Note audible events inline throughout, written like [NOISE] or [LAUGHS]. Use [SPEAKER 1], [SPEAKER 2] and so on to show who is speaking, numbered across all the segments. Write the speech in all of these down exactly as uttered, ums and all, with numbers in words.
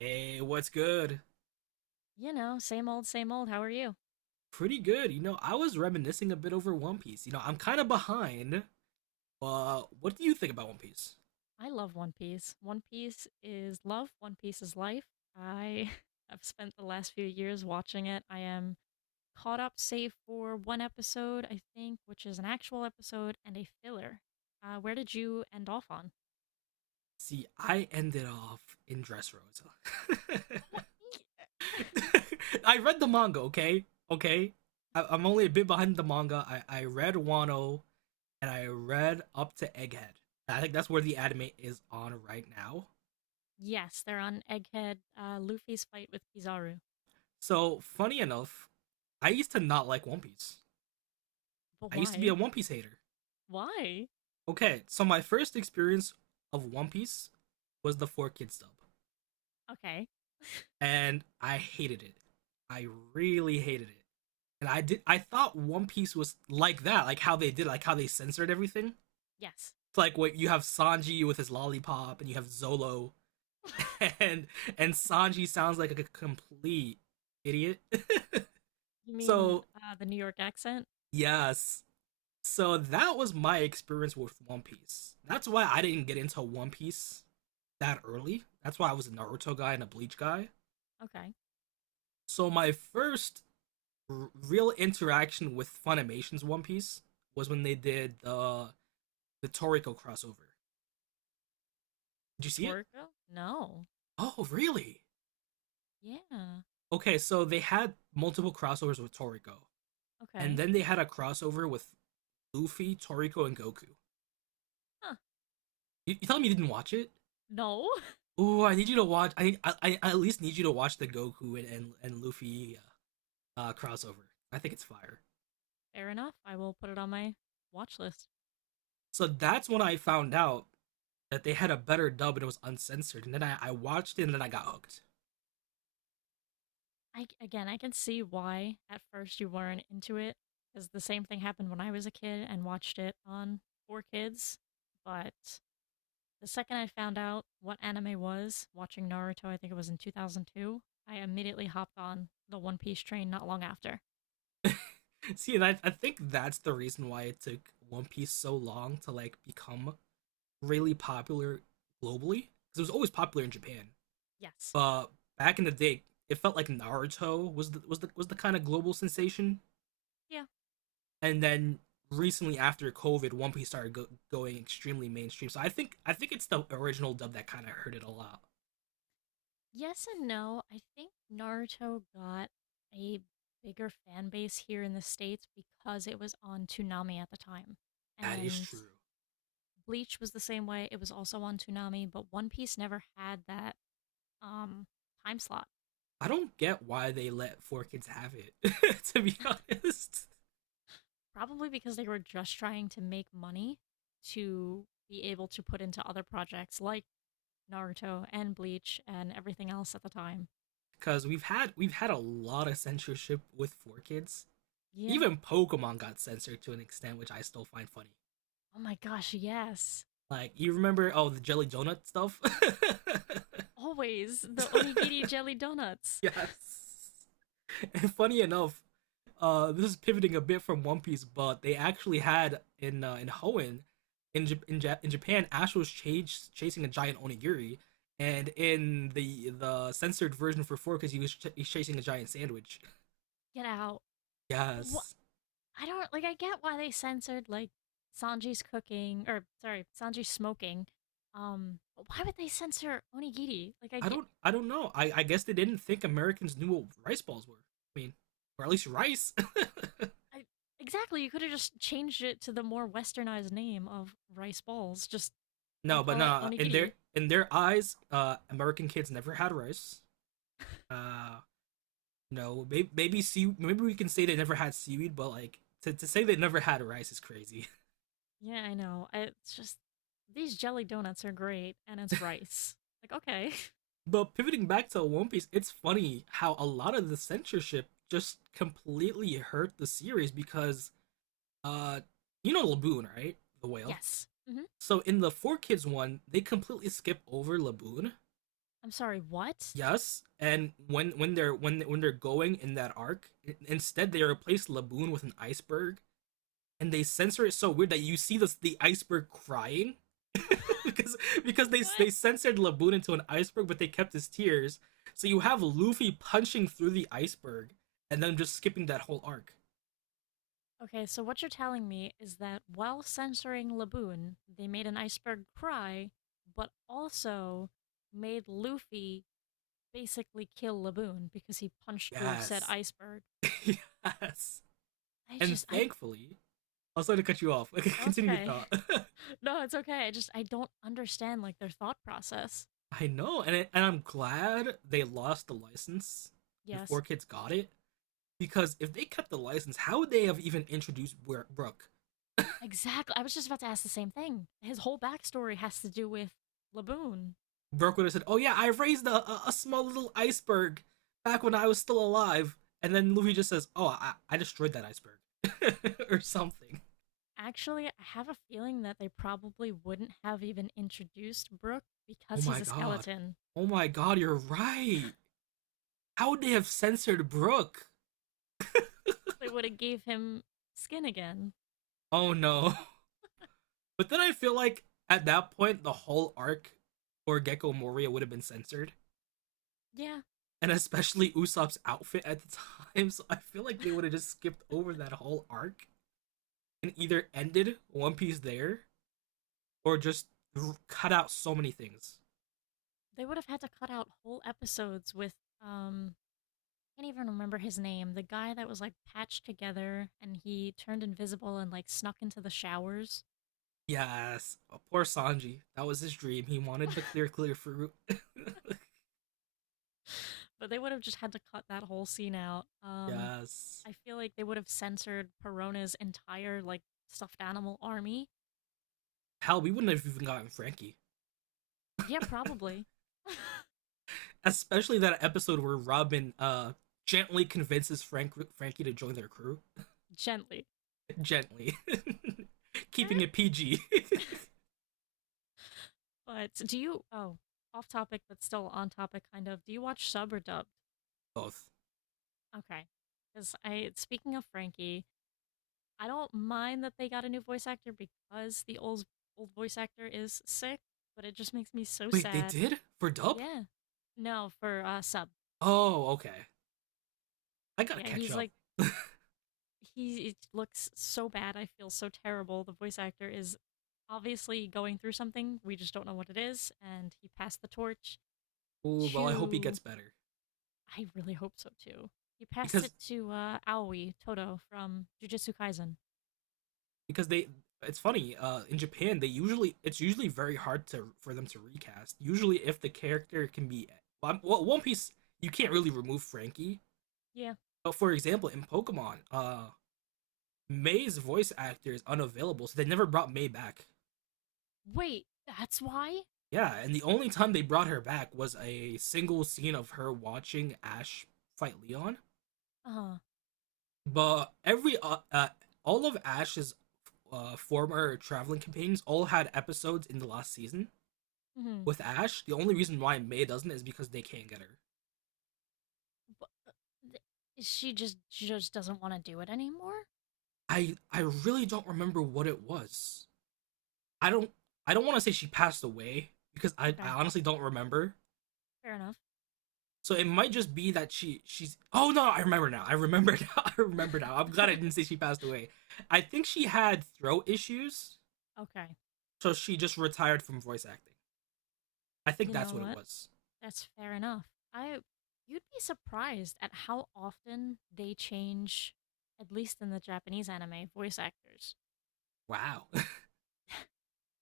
[SPEAKER 1] Hey, what's good?
[SPEAKER 2] You know, same old, same old. How are you?
[SPEAKER 1] Pretty good. You know, I was reminiscing a bit over One Piece. You know, I'm kind of behind. But what do you think about One Piece?
[SPEAKER 2] I love One Piece. One Piece is love. One Piece is life. I [LAUGHS] have spent the last few years watching it. I am caught up, save for one episode, I think, which is an actual episode and a filler. Uh, where did you end off on?
[SPEAKER 1] See, I ended off in Dressrosa.
[SPEAKER 2] What? [LAUGHS]
[SPEAKER 1] [LAUGHS] I read the manga, okay? Okay? I- I'm only a bit behind the manga. I, I read Wano and I read up to Egghead. I think that's where the anime is on right now.
[SPEAKER 2] Yes, they're on Egghead, uh, Luffy's fight with Kizaru.
[SPEAKER 1] So, funny enough, I used to not like One Piece.
[SPEAKER 2] But
[SPEAKER 1] I used to be a
[SPEAKER 2] why?
[SPEAKER 1] One Piece hater.
[SPEAKER 2] Why?
[SPEAKER 1] Okay, so my first experience of One Piece was the four kids dub,
[SPEAKER 2] Okay.
[SPEAKER 1] and I hated it. I really hated it, and I did. I thought One Piece was like that, like how they did, like how they censored everything.
[SPEAKER 2] Yes.
[SPEAKER 1] It's like what you have Sanji with his lollipop, and you have Zolo, [LAUGHS]
[SPEAKER 2] [LAUGHS]
[SPEAKER 1] and and Sanji sounds like a complete idiot.
[SPEAKER 2] You
[SPEAKER 1] [LAUGHS]
[SPEAKER 2] mean
[SPEAKER 1] So
[SPEAKER 2] uh, the New York accent?
[SPEAKER 1] yes, so that was my experience with One Piece. That's why I didn't get into One Piece that early. That's why I was a Naruto guy and a Bleach guy.
[SPEAKER 2] Okay.
[SPEAKER 1] So my first r- real interaction with Funimation's One Piece was when they did the the Toriko crossover. Did you
[SPEAKER 2] The
[SPEAKER 1] see it?
[SPEAKER 2] Toriko? No.
[SPEAKER 1] Oh, really?
[SPEAKER 2] Yeah.
[SPEAKER 1] Okay, so they had multiple crossovers with Toriko, and
[SPEAKER 2] Okay.
[SPEAKER 1] then they had a crossover with Luffy, Toriko, and Goku.
[SPEAKER 2] Huh.
[SPEAKER 1] You, you tell me you didn't watch it?
[SPEAKER 2] No.
[SPEAKER 1] Ooh, I need you to watch. I I, I at least need you to watch the Goku and and, and Luffy uh, crossover. I think it's fire.
[SPEAKER 2] [LAUGHS] Fair enough. I will put it on my watch list.
[SPEAKER 1] So that's when I found out that they had a better dub and it was uncensored. And then I, I watched it and then I got hooked.
[SPEAKER 2] I Again, I can see why at first you weren't into it because the same thing happened when I was a kid and watched it on Four Kids. But the second I found out what anime was, watching Naruto, I think it was in two thousand two, I immediately hopped on the One Piece train not long after.
[SPEAKER 1] [LAUGHS] See, and I, I think that's the reason why it took One Piece so long to like become really popular globally. Because it was always popular in Japan,
[SPEAKER 2] Yes.
[SPEAKER 1] but back in the day, it felt like Naruto was the was the was the kind of global sensation,
[SPEAKER 2] Yeah.
[SPEAKER 1] and then recently after COVID, One Piece started go- going extremely mainstream. So I think I think it's the original dub that kind of hurt it a lot.
[SPEAKER 2] Yes and no. I think Naruto got a bigger fan base here in the States because it was on Toonami at the time.
[SPEAKER 1] That is
[SPEAKER 2] And
[SPEAKER 1] true.
[SPEAKER 2] Bleach was the same way. It was also on Toonami, but One Piece never had that um time slot.
[SPEAKER 1] I don't get why they let four kids have it. [LAUGHS] To be honest,
[SPEAKER 2] Probably because they were just trying to make money to be able to put into other projects like Naruto and Bleach and everything else at the time.
[SPEAKER 1] because we've had we've had a lot of censorship with four kids.
[SPEAKER 2] Yeah.
[SPEAKER 1] Even Pokemon got censored to an extent, which I still find funny.
[SPEAKER 2] Oh my gosh, yes.
[SPEAKER 1] Like you remember, oh, the jelly donut stuff.
[SPEAKER 2] Always the onigiri jelly
[SPEAKER 1] [LAUGHS]
[SPEAKER 2] donuts.
[SPEAKER 1] Yes. [LAUGHS] And funny enough, uh, this is pivoting a bit from One Piece, but they actually had in uh, in Hoenn, in J- in, ja- in Japan, Ash was chas- chasing a giant onigiri, and in the the censored version for four, because he was ch- he's chasing a giant sandwich.
[SPEAKER 2] Get out. But
[SPEAKER 1] Yes,
[SPEAKER 2] I don't like. I get why they censored like Sanji's cooking, or sorry, Sanji's smoking. Um, but why would they censor onigiri? Like, I
[SPEAKER 1] I
[SPEAKER 2] get.
[SPEAKER 1] don't I don't know. I I guess they didn't think Americans knew what rice balls were. I mean, or at least rice.
[SPEAKER 2] I Exactly. You could have just changed it to the more westernized name of rice balls. Just
[SPEAKER 1] [LAUGHS] No,
[SPEAKER 2] don't
[SPEAKER 1] but
[SPEAKER 2] call it
[SPEAKER 1] nah. In
[SPEAKER 2] onigiri.
[SPEAKER 1] their in their eyes, uh, American kids never had rice. Uh, No, maybe maybe sea, maybe we can say they never had seaweed, but like to, to say they never had rice is crazy. [LAUGHS]
[SPEAKER 2] Yeah, I know. I, it's just these jelly donuts are great, and it's rice. Like, okay,
[SPEAKER 1] But pivoting back to One Piece, it's funny how a lot of the censorship just completely hurt the series because uh you know Laboon, right? The
[SPEAKER 2] [LAUGHS]
[SPEAKER 1] whale.
[SPEAKER 2] yes. Hmm.
[SPEAKER 1] So in the Four Kids one, they completely skip over Laboon.
[SPEAKER 2] I'm sorry. What?
[SPEAKER 1] Yes, and when when they're when when they're going in that arc, instead they replace Laboon with an iceberg and they censor it so weird that you see the the iceberg crying [LAUGHS]
[SPEAKER 2] [LAUGHS]
[SPEAKER 1] because because they
[SPEAKER 2] What?
[SPEAKER 1] they censored Laboon into an iceberg, but they kept his tears. So you have Luffy punching through the iceberg and then just skipping that whole arc.
[SPEAKER 2] Okay, so what you're telling me is that while censoring Laboon, they made an iceberg cry, but also made Luffy basically kill Laboon because he punched through said
[SPEAKER 1] Yes,
[SPEAKER 2] iceberg.
[SPEAKER 1] [LAUGHS] yes.
[SPEAKER 2] I
[SPEAKER 1] And
[SPEAKER 2] just, I,
[SPEAKER 1] thankfully, I was sorry to cut you off. [LAUGHS] Okay,
[SPEAKER 2] no, it's
[SPEAKER 1] continue your
[SPEAKER 2] okay.
[SPEAKER 1] thought. [LAUGHS]
[SPEAKER 2] [LAUGHS] No, it's okay. I just, I don't understand like their thought process.
[SPEAKER 1] I know, and it, and I'm glad they lost the license and Four
[SPEAKER 2] Yes,
[SPEAKER 1] Kids got it because if they kept the license, how would they have even introduced Bro- Brooke?
[SPEAKER 2] exactly. I was just about to ask the same thing. His whole backstory has to do with Laboon.
[SPEAKER 1] Burke would have said, "Oh yeah, I raised a, a, small little iceberg back when I was still alive," and then Luffy just says, "Oh, I, I destroyed that iceberg," [LAUGHS] or something.
[SPEAKER 2] Actually, I have a feeling that they probably wouldn't have even introduced Brook
[SPEAKER 1] Oh
[SPEAKER 2] because he's
[SPEAKER 1] my
[SPEAKER 2] a
[SPEAKER 1] god.
[SPEAKER 2] skeleton.
[SPEAKER 1] Oh my god, you're right. How would they have censored Brook?
[SPEAKER 2] They would have gave him skin again.
[SPEAKER 1] Oh no. [LAUGHS] But then I feel like at that point the whole arc for Gecko Moria would have been censored.
[SPEAKER 2] Yeah,
[SPEAKER 1] And especially Usopp's outfit at the time, [LAUGHS] so I feel like they would have just skipped over that whole arc and either ended One Piece there or just cut out so many things.
[SPEAKER 2] they would have had to cut out whole episodes with, um I can't even remember his name. The guy that was like patched together and he turned invisible and like snuck into the showers.
[SPEAKER 1] Yes, oh, poor Sanji. That was his dream. He wanted the clear, clear fruit. [LAUGHS]
[SPEAKER 2] [LAUGHS] But they would have just had to cut that whole scene out. Um
[SPEAKER 1] Yes.
[SPEAKER 2] I feel like they would have censored Perona's entire like stuffed animal army.
[SPEAKER 1] Hell, we wouldn't have even gotten Frankie,
[SPEAKER 2] Yeah, probably. [LAUGHS]
[SPEAKER 1] especially that episode where Robin uh gently convinces Frank Frankie to join their crew.
[SPEAKER 2] Gently.
[SPEAKER 1] [LAUGHS] Gently, [LAUGHS] keeping it P G. [LAUGHS]
[SPEAKER 2] [LAUGHS] But do you oh, off topic but still on topic kind of. Do you watch sub or dub?
[SPEAKER 1] Both.
[SPEAKER 2] Okay. Because I, speaking of Frankie, I don't mind that they got a new voice actor because the old old voice actor is sick, but it just makes me so
[SPEAKER 1] Wait, they
[SPEAKER 2] sad.
[SPEAKER 1] did for Dub?
[SPEAKER 2] Yeah. No, for uh sub.
[SPEAKER 1] Oh, okay. I gotta
[SPEAKER 2] Yeah,
[SPEAKER 1] catch
[SPEAKER 2] he's
[SPEAKER 1] up.
[SPEAKER 2] like
[SPEAKER 1] [LAUGHS]
[SPEAKER 2] he it looks so bad. I feel so terrible. The voice actor is obviously going through something. We just don't know what it is, and he passed the torch
[SPEAKER 1] Ooh, well, I hope he gets
[SPEAKER 2] to—
[SPEAKER 1] better
[SPEAKER 2] I really hope so too. He passed it
[SPEAKER 1] because
[SPEAKER 2] to uh Aoi Toto from Jujutsu Kaisen.
[SPEAKER 1] because they it's funny uh in japan they usually it's usually very hard to for them to recast usually if the character can be well, well, one piece you can't really remove frankie
[SPEAKER 2] Yeah.
[SPEAKER 1] but for example in pokemon uh may's voice actor is unavailable so they never brought may back
[SPEAKER 2] Wait, that's why?
[SPEAKER 1] yeah and the only time they brought her back was a single scene of her watching ash fight leon
[SPEAKER 2] Uh-huh.
[SPEAKER 1] but every uh, uh all of ash's uh former traveling companions all had episodes in the last season
[SPEAKER 2] Mhm.
[SPEAKER 1] with Ash, the only reason why Mei doesn't is because they can't get her.
[SPEAKER 2] Bu th she just she just doesn't wanna do it anymore?
[SPEAKER 1] I I really don't remember what it was. I don't I don't want to say she passed away because I, I
[SPEAKER 2] Okay,
[SPEAKER 1] honestly don't remember.
[SPEAKER 2] fair enough.
[SPEAKER 1] So it might just be that she she's oh no, I remember now. I remember [LAUGHS] now. I remember now. I'm glad I
[SPEAKER 2] [LAUGHS]
[SPEAKER 1] didn't say she passed away. I think she had throat issues,
[SPEAKER 2] Okay,
[SPEAKER 1] so she just retired from voice acting. I think
[SPEAKER 2] you
[SPEAKER 1] that's
[SPEAKER 2] know
[SPEAKER 1] what it
[SPEAKER 2] what?
[SPEAKER 1] was.
[SPEAKER 2] That's fair enough. I You'd be surprised at how often they change, at least in the Japanese anime, voice actors.
[SPEAKER 1] Wow.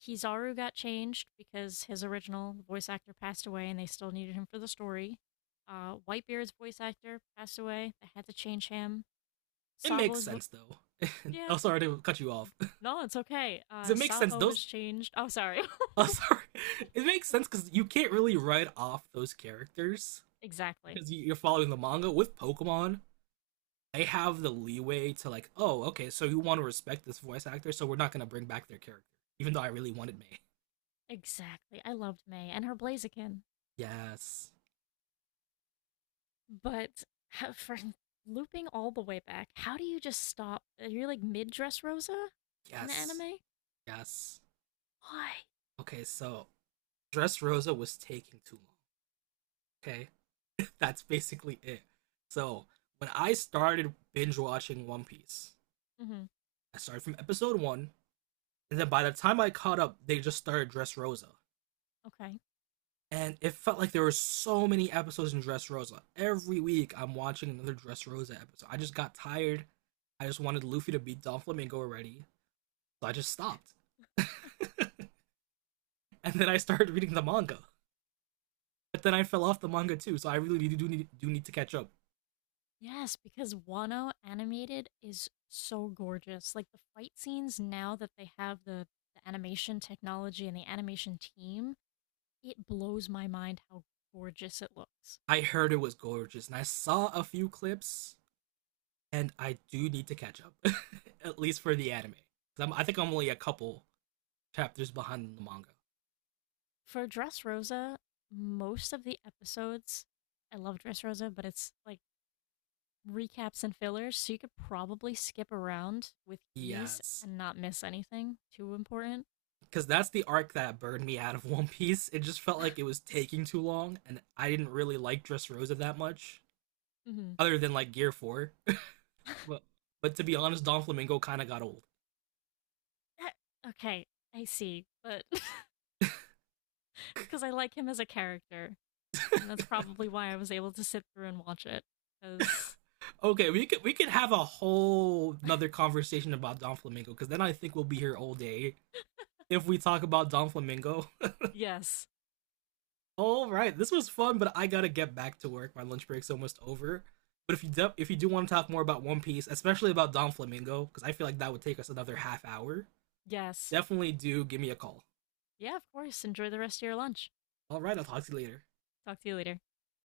[SPEAKER 2] Kizaru got changed because his original voice actor passed away and they still needed him for the story. Uh, Whitebeard's voice actor passed away. They had to change him.
[SPEAKER 1] [LAUGHS] It makes
[SPEAKER 2] Sabo's vo
[SPEAKER 1] sense though. [LAUGHS]
[SPEAKER 2] Yeah.
[SPEAKER 1] Oh sorry to cut you off. [LAUGHS]
[SPEAKER 2] No, it's okay. Uh,
[SPEAKER 1] It makes sense
[SPEAKER 2] Sabo
[SPEAKER 1] those
[SPEAKER 2] was changed. Oh, sorry.
[SPEAKER 1] [LAUGHS] oh, sorry. It makes sense because you can't really write off those characters
[SPEAKER 2] [LAUGHS] Exactly.
[SPEAKER 1] because you- are following the manga. With Pokemon, they have the leeway to like, oh, okay, so you want to respect this voice actor, so we're not gonna bring back their character, even though I really wanted May. [LAUGHS]
[SPEAKER 2] Exactly. I loved May and her Blaziken.
[SPEAKER 1] Yes,
[SPEAKER 2] But how, for looping all the way back, how do you just stop? You are like mid Dress Rosa in the
[SPEAKER 1] yes,
[SPEAKER 2] anime?
[SPEAKER 1] yes.
[SPEAKER 2] Why?
[SPEAKER 1] Okay, so Dress Rosa was taking too long. Okay, [LAUGHS] that's basically it. So when I started binge watching One Piece,
[SPEAKER 2] Hmm.
[SPEAKER 1] I started from episode one, and then by the time I caught up, they just started Dress Rosa,
[SPEAKER 2] Okay.
[SPEAKER 1] and it felt like there were so many episodes in Dressrosa. Every week, I'm watching another Dressrosa episode. I just got tired. I just wanted Luffy to beat Don Flamingo already, so I just stopped. [LAUGHS] And then I started reading the manga, but then I fell off the manga too. So I really do need do need to catch up.
[SPEAKER 2] Yes, because Wano animated is so gorgeous. Like the fight scenes now that they have the, the animation technology and the animation team, it blows my mind how gorgeous it looks.
[SPEAKER 1] I heard it was gorgeous, and I saw a few clips, and I do need to catch up, [LAUGHS] at least for the anime. 'Cause I'm, I think I'm only a couple chapters behind the manga.
[SPEAKER 2] For Dressrosa, most of the episodes, I love Dressrosa, but it's like recaps and fillers, so you could probably skip around with ease
[SPEAKER 1] Yes,
[SPEAKER 2] and not miss anything too important.
[SPEAKER 1] because that's the arc that burned me out of [LAUGHS] One Piece. It just felt
[SPEAKER 2] [LAUGHS]
[SPEAKER 1] like it was taking too long, and I didn't really like Dressrosa that much,
[SPEAKER 2] Hmm.
[SPEAKER 1] other than like Gear Four. [LAUGHS]
[SPEAKER 2] [LAUGHS]
[SPEAKER 1] but but to be honest, Don Flamingo kind of got old.
[SPEAKER 2] Okay, I see, but [LAUGHS] it's because I like him as a character, and that's probably why I was able to sit through and watch it. Because,
[SPEAKER 1] Okay, we could we could have a whole another conversation about Don Flamingo because then I think we'll be here all day if we talk about Don Flamingo.
[SPEAKER 2] yes,
[SPEAKER 1] [LAUGHS] All right, this was fun, but I gotta get back to work. My lunch break's almost over. But if you do, if you do want to talk more about One Piece, especially about Don Flamingo, because I feel like that would take us another half hour,
[SPEAKER 2] yes,
[SPEAKER 1] definitely do give me a call.
[SPEAKER 2] yeah, of course, enjoy the rest of your lunch.
[SPEAKER 1] All right, I'll talk to you later.
[SPEAKER 2] Talk to you later.